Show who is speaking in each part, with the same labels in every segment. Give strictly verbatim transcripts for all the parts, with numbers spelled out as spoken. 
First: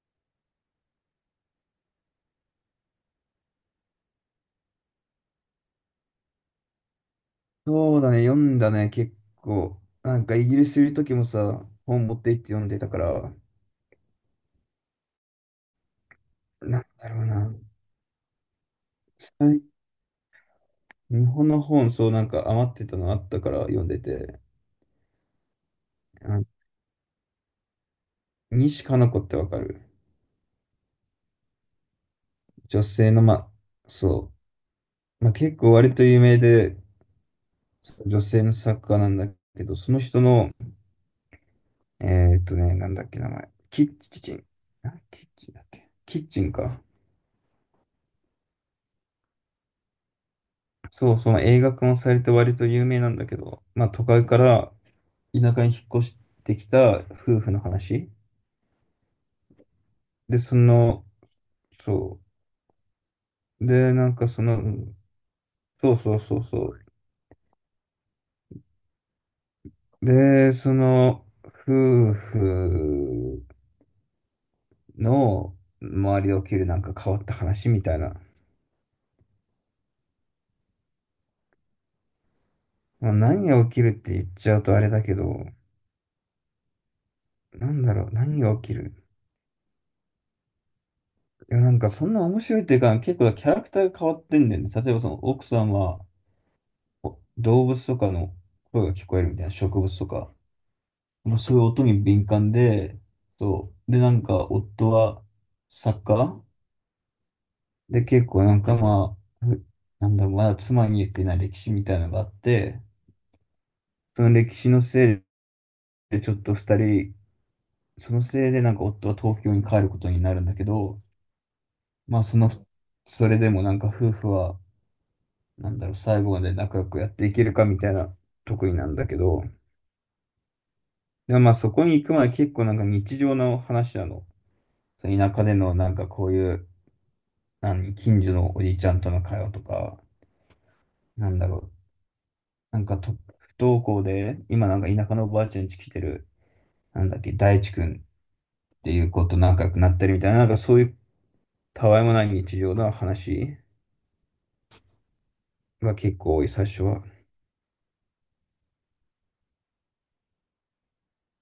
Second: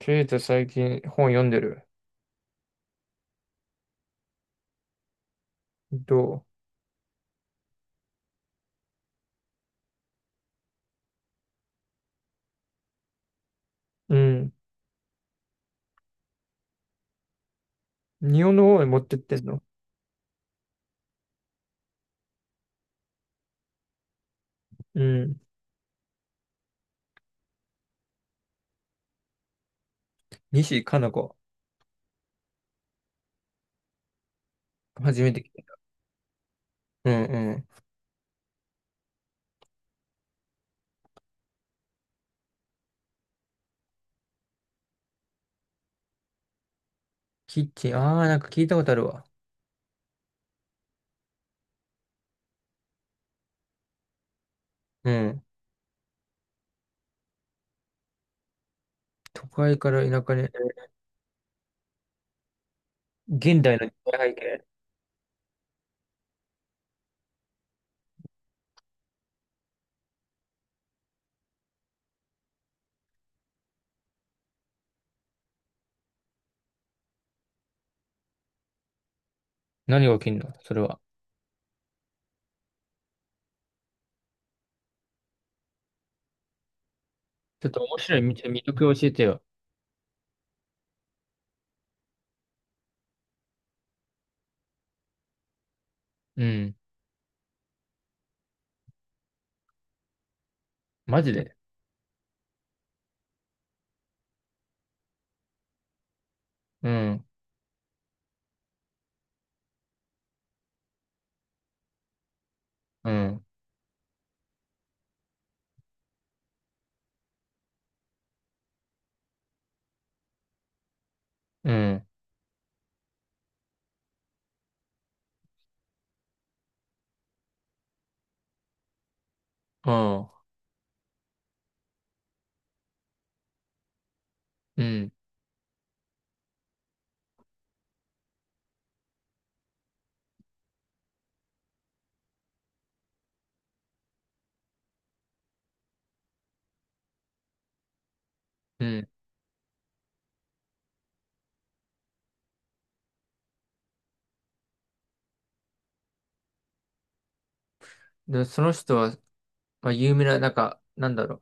Speaker 1: ケイタ最近本読んでるど
Speaker 2: そうだね、読んだね、結構。なんかイギリスいる時もさ、本持って行って読んでたから、
Speaker 1: ううん。
Speaker 2: なんだろうな。
Speaker 1: 日本の方へ持ってってんの？
Speaker 2: 最日本の本、そうなんか余ってたのあったから読んでて。
Speaker 1: うん。
Speaker 2: あ、西加奈子ってわかる？
Speaker 1: 西加奈子。
Speaker 2: 女性の、まあ、そ
Speaker 1: 初
Speaker 2: う。ま
Speaker 1: め
Speaker 2: あ、
Speaker 1: て聞い
Speaker 2: 結構割と有名で、
Speaker 1: た。うんうん。
Speaker 2: 女性の作家なんだけど、その人の、えーっとね、なんだっけ名前。キッチン。あ、キッチンだっけ、キッチンか。
Speaker 1: キッチン。ああ、なんか聞いたことあるわ。
Speaker 2: そう、その映画化もされて割と有名なんだけど、まあ都会から
Speaker 1: うん。
Speaker 2: 田舎に引っ越してきた夫婦の話。
Speaker 1: 都会から田舎
Speaker 2: で、
Speaker 1: に。
Speaker 2: その、そ
Speaker 1: 現
Speaker 2: う。
Speaker 1: 代の
Speaker 2: で、
Speaker 1: 時
Speaker 2: なんか
Speaker 1: 代背
Speaker 2: その、
Speaker 1: 景。
Speaker 2: そうそうそうそう。で、その、夫婦の周りで起きるなんか変わった話みたいな。
Speaker 1: 何が起きんのそれは？
Speaker 2: まあ、何が起きるって言っちゃうとあれだけど、
Speaker 1: ち
Speaker 2: な
Speaker 1: ょっ
Speaker 2: ん
Speaker 1: と
Speaker 2: だ
Speaker 1: 面
Speaker 2: ろう、
Speaker 1: 白い見
Speaker 2: 何
Speaker 1: て、
Speaker 2: が
Speaker 1: 魅
Speaker 2: 起き
Speaker 1: 力を
Speaker 2: る、
Speaker 1: 教えてよ。
Speaker 2: いや、なんかそんな面白いっていうか、結構キャラクターが変わってんだよね。例えばその奥さんは
Speaker 1: うん。
Speaker 2: お動物とかの声が聞こえるみたいな、植物とか。
Speaker 1: マジ
Speaker 2: もうそ
Speaker 1: で？
Speaker 2: ういう音に敏感で、そう。で、なんか、夫は作家
Speaker 1: うん。
Speaker 2: で、結構なんかまあ、ふなんだろう、まだ妻に言ってない歴史みたいなのがあって、
Speaker 1: うん。
Speaker 2: その歴史のせいでちょっと二人、そのせいでなんか夫は東京に帰ることになるんだけど、
Speaker 1: うん。
Speaker 2: まあその、それでもなんか夫婦は、なんだろう、最後まで仲良くやっていけるかみたいなとこになんだけど、
Speaker 1: ああ。
Speaker 2: でもまあそこに行くまで結構なんか日常の話なの。
Speaker 1: うん。
Speaker 2: 田舎でのなんかこういう、何、近所のおじちゃんとの会話とか、なんだろう、なんかと不登校で、今なんか田舎のおばあちゃん家来てる、なんだっけ、大地君っ
Speaker 1: う
Speaker 2: てい
Speaker 1: ん。
Speaker 2: う子と仲良くなったりみたいな、なんかそういうたわいもない日常の話が結構多い、最初は。
Speaker 1: で、その人は、まあ、有名な、なんか、なんだろ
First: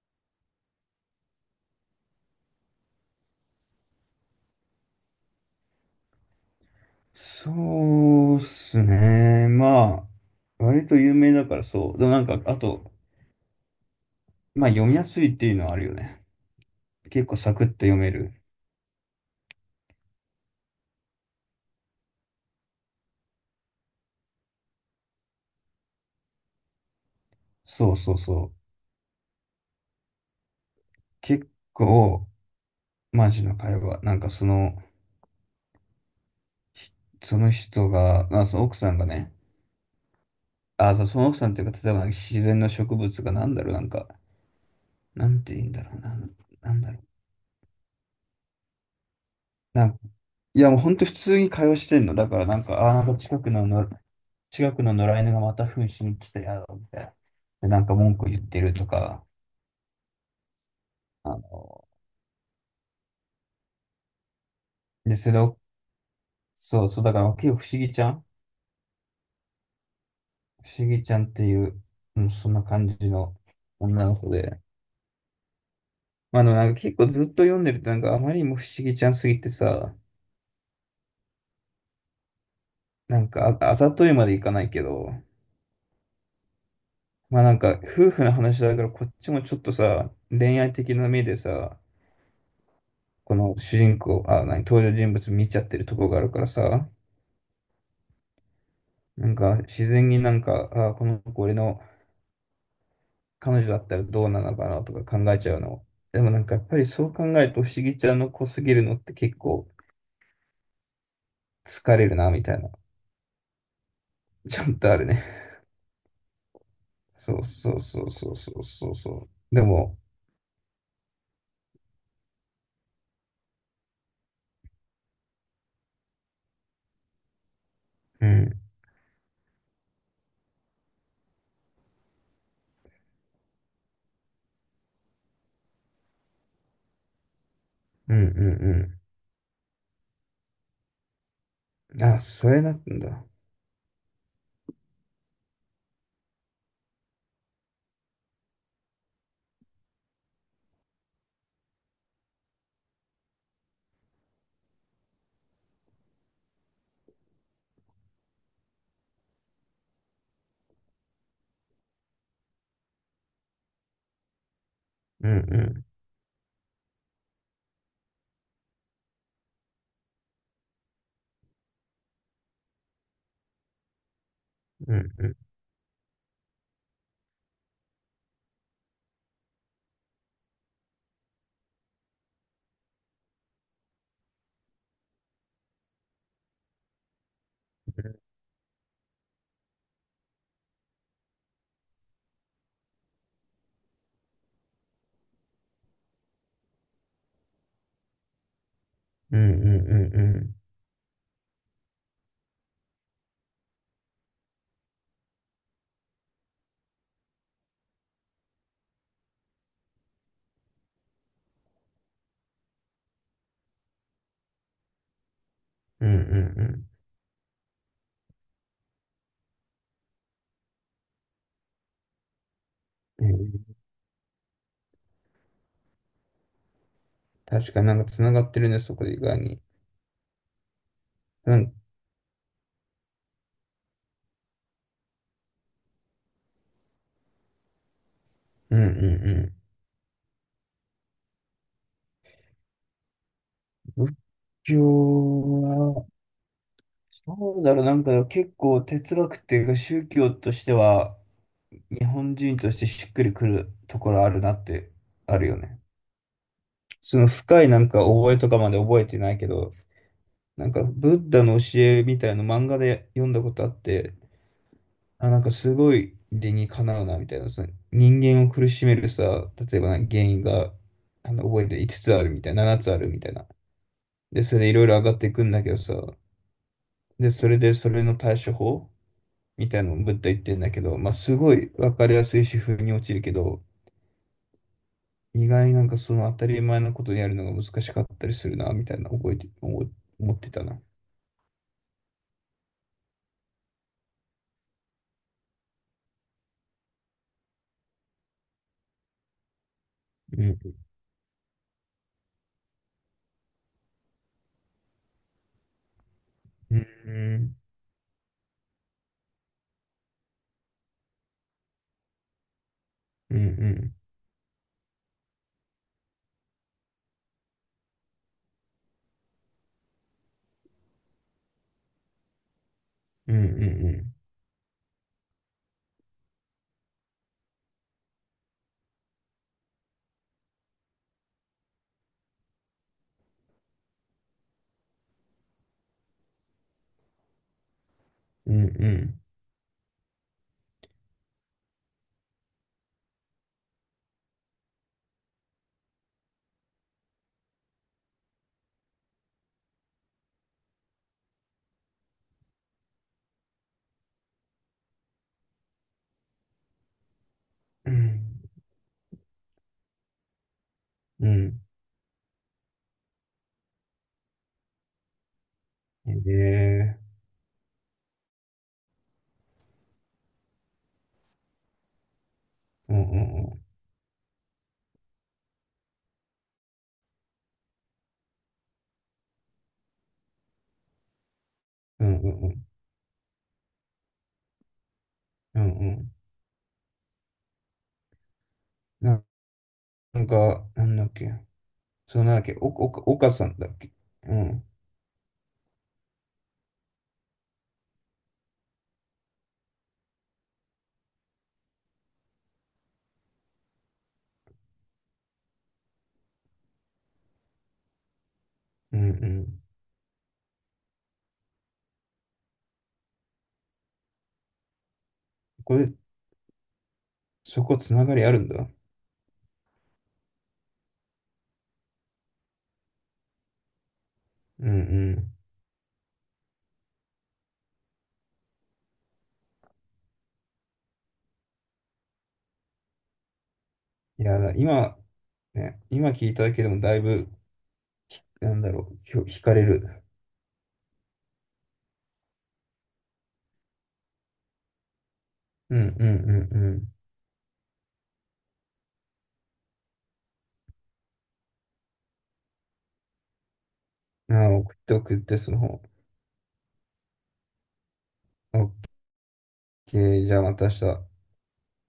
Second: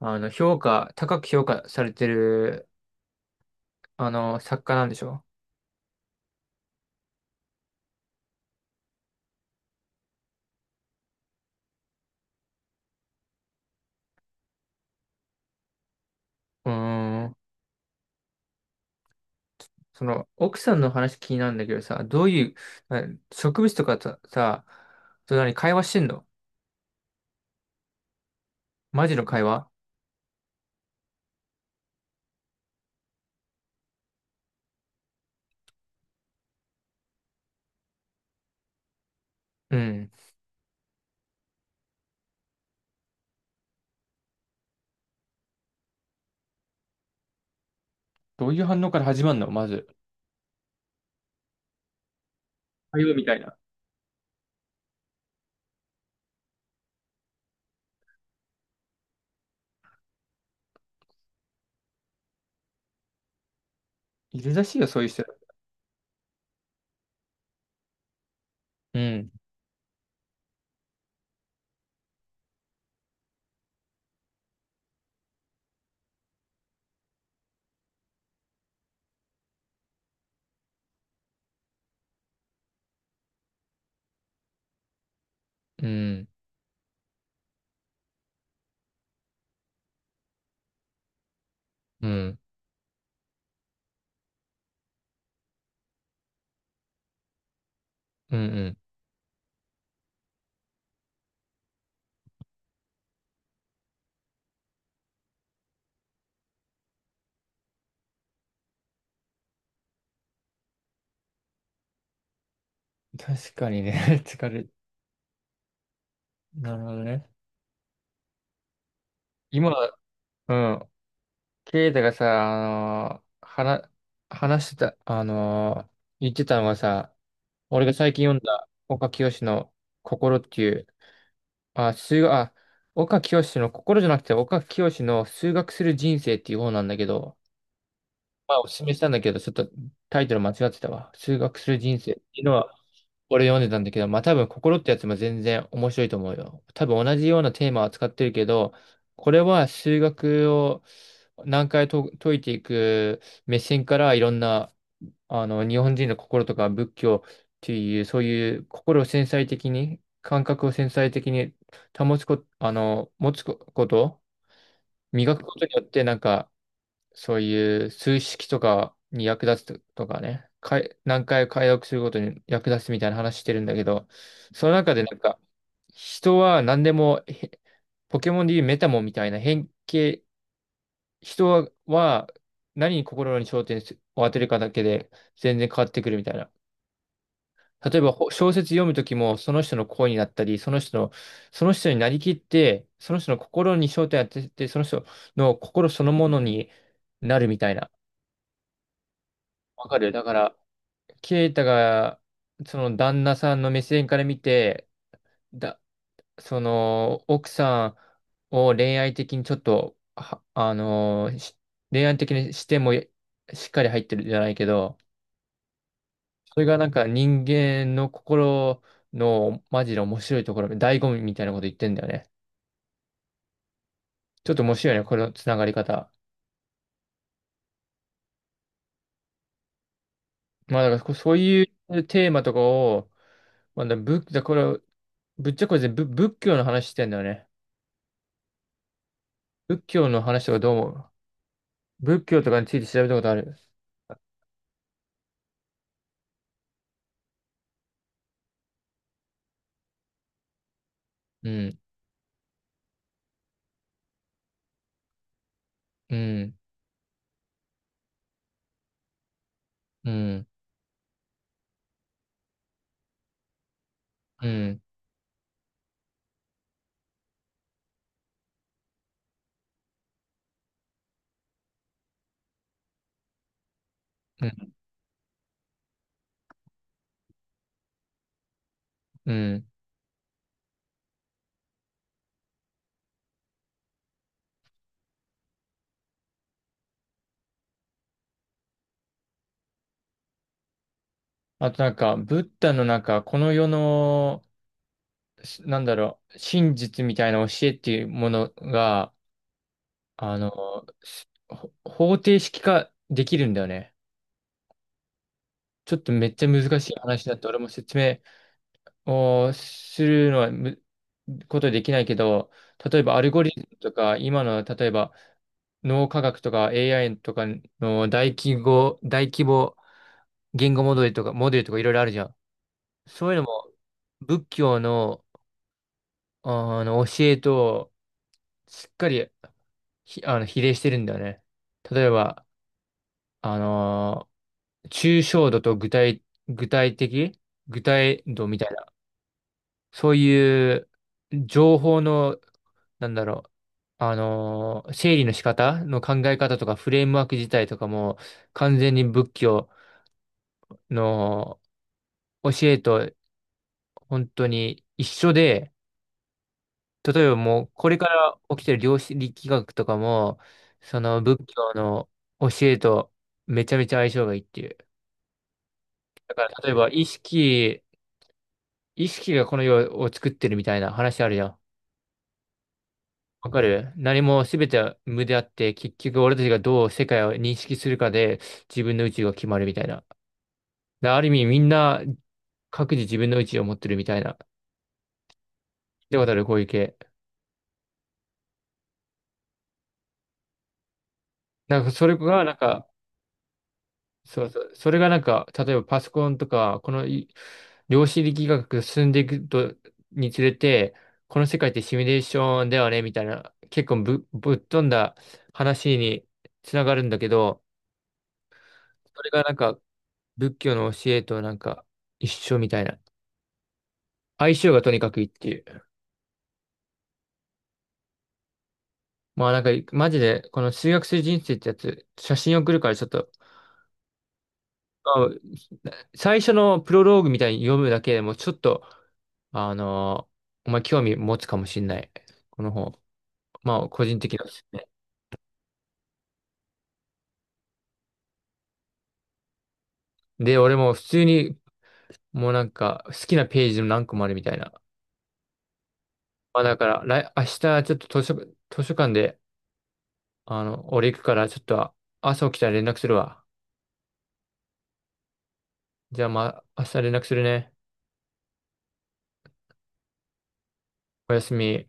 Speaker 1: う。あの、評価、高く評価されてるあの、作家なんでしょ？
Speaker 2: そうっすね。まあ、割と有名だからそう。でもなんか、あと、まあ読みやすいっていうのはあるよね。
Speaker 1: う
Speaker 2: 結
Speaker 1: ー
Speaker 2: 構
Speaker 1: ん。
Speaker 2: サクッと読める。
Speaker 1: その、奥さんの話気になるんだけどさ、どういう、あ植物とかとさ、と何、会話してんの？
Speaker 2: そうそうそう。
Speaker 1: マジの会話？
Speaker 2: 結構、マジの会話。なんかその、その人が、まあ、その奥さんがね、
Speaker 1: うん。
Speaker 2: あ、そうその奥さんっていうか、例えばなんか自然の植物がなんだろう、なんか、なんて言うんだろうな、なんだろう。
Speaker 1: どういう反応から始まるのまず？
Speaker 2: なんか、いや、もう本当普通に会話してんの。だからなんか、あ、な
Speaker 1: 会
Speaker 2: ん
Speaker 1: 話
Speaker 2: か
Speaker 1: みた
Speaker 2: 近
Speaker 1: い
Speaker 2: く
Speaker 1: な。
Speaker 2: のの、近くの野良犬がまた糞しに来たやろ、みたいな。で、なんか文句言ってるとか、あの、
Speaker 1: いるらしいよ、そういう
Speaker 2: で、
Speaker 1: 人。
Speaker 2: それを、そうそう、だから結構不思議ちゃん
Speaker 1: うん、
Speaker 2: 不思議ちゃんっていう、うん、そんな感じの女の子で。まあでもなんか結構ずっと読んでるとなんかあまりにも不思議ちゃんすぎてさ、なんか、あ、あざといまでいかないけど、
Speaker 1: うん、
Speaker 2: まあなんか、夫婦の話だからこっちもちょっとさ、恋愛的な目でさ、
Speaker 1: うん、
Speaker 2: この主人公、あ、何、登場人物見ちゃってるとこがあるからさ、
Speaker 1: うん、うん。
Speaker 2: なんか自然になんか、あ、この子俺の彼女だったらどうなのかなとか考えちゃうの。でもなんかやっぱりそう考えると不思議ちゃんの子すぎるのって結構疲れるなみたいな、
Speaker 1: 確かにね、疲れ
Speaker 2: ちゃ
Speaker 1: る、
Speaker 2: んとあるね。
Speaker 1: なるほどね。
Speaker 2: そうそうそうそうそうそうそう。で
Speaker 1: 今、
Speaker 2: も、
Speaker 1: うん、ケイタがさ、あのー、話、話してた、あのー、言ってたのがさ、俺が最近
Speaker 2: う
Speaker 1: 読ん
Speaker 2: ん、
Speaker 1: だ岡清の心っていう、あ、数学、あ、岡清の心じゃなくて岡清の数学する人生っていう方なんだけど、
Speaker 2: うんう
Speaker 1: まあおすすめし
Speaker 2: ん
Speaker 1: たんだけど、ちょっとタイトル間違ってたわ。数学する人
Speaker 2: うん。
Speaker 1: 生っ
Speaker 2: あ、
Speaker 1: ていう
Speaker 2: そ
Speaker 1: の
Speaker 2: れな
Speaker 1: は、
Speaker 2: んだ。
Speaker 1: 俺読んでたんだけど、まあ多分心ってやつも全然面白いと思うよ。多分同じようなテーマを扱ってるけど、これは数学を何回と解いていく目線からいろんなあの日本人の心とか仏教っていうそういう心を繊細的に感覚を繊細的に保つこ、あの持つこと、
Speaker 2: うん
Speaker 1: 磨
Speaker 2: う
Speaker 1: くことによっ
Speaker 2: ん
Speaker 1: てなんかそういう数式とかに役立つとかね、かい、何回解読することに役立つみたいな話してるんだけど、その
Speaker 2: う
Speaker 1: 中
Speaker 2: ん
Speaker 1: でなん
Speaker 2: うん
Speaker 1: か、人は何でも、へポケモンでいうメタモンみたいな変形、人は何に心に焦点を当てるかだけで全然変わってくるみたいな。例えばほ小説読むときもその人の声になったり、その人の、その人になりきって、その人の心に焦点を当てて、その人の心そのものになるみたいな。
Speaker 2: うんうんうん
Speaker 1: わかる？だか
Speaker 2: う
Speaker 1: ら、
Speaker 2: ん
Speaker 1: ケイタが、その旦那さんの目線から見て、だ、その、奥さんを恋愛的にちょっと、はあのーし恋愛的にしてもしっかり入ってるじゃないけど、
Speaker 2: うんう
Speaker 1: それが
Speaker 2: ん
Speaker 1: なんか人間の心のマジで面白いところ、醍醐味みたいなこと言ってんだよね。
Speaker 2: うんうん。
Speaker 1: ちょっと面白いよね、これのつながり方。
Speaker 2: 確かになんかつながってるね、そこで意外に。
Speaker 1: まあだからこそう
Speaker 2: う
Speaker 1: い
Speaker 2: ん、
Speaker 1: うテーマとかを、まあ、だ、仏、だ、これ、ぶっちゃけこれ全部仏教の話してんだよね。
Speaker 2: うんうん
Speaker 1: 仏教の話とかどう思う？仏教とかについて調べたことある？
Speaker 2: うん。仏教は、そうだろう、なんか結構哲学っていうか宗教としては、
Speaker 1: うん、
Speaker 2: 日本人としてしっくりくるところあるなって、あるよね。
Speaker 1: うん、
Speaker 2: その深いなんか覚えとかまで覚えてないけど、
Speaker 1: うん、
Speaker 2: なんかブッダの教えみたいな漫画で読んだことあって、
Speaker 1: うん、
Speaker 2: あ、なんかすごいでにかなうなみたいなさ、人間を苦しめるさ、例えばな、原因があの覚えて五つあるみたいな、七つあるみたいな、で
Speaker 1: う
Speaker 2: それで
Speaker 1: ん、
Speaker 2: いろいろ上がっていくんだけどさ、でそれでそれの対処法
Speaker 1: うん。
Speaker 2: みたいのぶっ飛んでいってるんだけど、まあすごいわかりやすい主婦に落ちるけど、意外なんかその当たり前のことやるのが難しかったりするなみたいな、覚えてお思ってたな。
Speaker 1: あとなんか、ブッダのなんか、この世の、しなんだろう、真実みたいな教えっていうものが、あ
Speaker 2: う
Speaker 1: の、
Speaker 2: ん
Speaker 1: すほ方程式化できるんだよね。ちょっとめっちゃ
Speaker 2: う
Speaker 1: 難しい話だって
Speaker 2: ん
Speaker 1: 俺も説明をするのはむことできないけど、例えばアル
Speaker 2: うんう
Speaker 1: ゴリズムと
Speaker 2: ん
Speaker 1: か、今の例えば脳科学とか エーアイ とかの大規模、大規模言語モデルとか、モデルとかいろいろあるじゃん。そう
Speaker 2: う
Speaker 1: いうのも
Speaker 2: ん
Speaker 1: 仏教の、あの教えとしっかりひあの比例してるんだよね。例えば、あのー抽象度と具体、具体的具体度
Speaker 2: う
Speaker 1: み
Speaker 2: んう
Speaker 1: たい
Speaker 2: んう
Speaker 1: な。
Speaker 2: ん
Speaker 1: そういう情報の、なんだろう。あのー整理の仕方の考え方とかフレームワーク自体とかも完全に仏教の教えと本当に一緒で、例えばもう、これから起きてる量子力学とかも、その仏
Speaker 2: う
Speaker 1: 教の教えとめちゃめちゃ相性がいいっていう。
Speaker 2: ん
Speaker 1: だから例えば
Speaker 2: ね。
Speaker 1: 意識、意識がこの世を作ってるみたいな話あるじゃん。
Speaker 2: うんうん
Speaker 1: わ
Speaker 2: う
Speaker 1: か
Speaker 2: ん。
Speaker 1: る？何も全ては無であって、結局俺たちがどう世界を認識するかで自分の宇宙が決まるみたいな。である意味みんな
Speaker 2: うんうんうん。
Speaker 1: 各自自分の宇宙を持ってるみたいな。
Speaker 2: うん、
Speaker 1: で、わかるこういう系？
Speaker 2: ななんか、なんだっけ。
Speaker 1: なんかそれ
Speaker 2: そう、なんだ
Speaker 1: が
Speaker 2: っ
Speaker 1: なん
Speaker 2: け。お、お、
Speaker 1: か、
Speaker 2: 岡さんだっけ。う
Speaker 1: そうそ
Speaker 2: ん。
Speaker 1: う。それがなんか、例えばパソコンとか、このい量子力学が進んでいくと、につれて、この世界ってシミュレーションだよね、みたいな、結構ぶ、ぶっ飛んだ話につながるんだけど、
Speaker 2: うんう
Speaker 1: それがなん
Speaker 2: ん。
Speaker 1: か、仏教の教えとなんか、一緒みたいな。相性がとにかくいいってい
Speaker 2: こ
Speaker 1: う。
Speaker 2: れ、そこつながりあるんだ。
Speaker 1: まあなんか、マジで、この数学する人生ってやつ、写真送るからちょっと、
Speaker 2: うん
Speaker 1: まあ
Speaker 2: う
Speaker 1: 最初のプロローグみたいに読むだけでも、ちょっと、あの、お前興味持つかもしんない。この本。まあ、個人
Speaker 2: ん。い
Speaker 1: 的
Speaker 2: や、
Speaker 1: なで
Speaker 2: だ
Speaker 1: すね。
Speaker 2: 今、ね、今聞いただけでもだいぶ、なんだろう、ひょ、惹かれる。
Speaker 1: で、俺も普通に、もうなんか、好きなページの何個もあるみたいな。
Speaker 2: うんうんう
Speaker 1: まあ、だ
Speaker 2: ん
Speaker 1: から、来、明日、ちょっと図書、図書館で、あの、俺行くから、ちょっと、朝起きたら連絡するわ。
Speaker 2: うん。あ、送って送って、その方。
Speaker 1: じゃあ、まあ、明日連絡するね。
Speaker 2: オッケー、じゃあまた明日。
Speaker 1: おやすみ。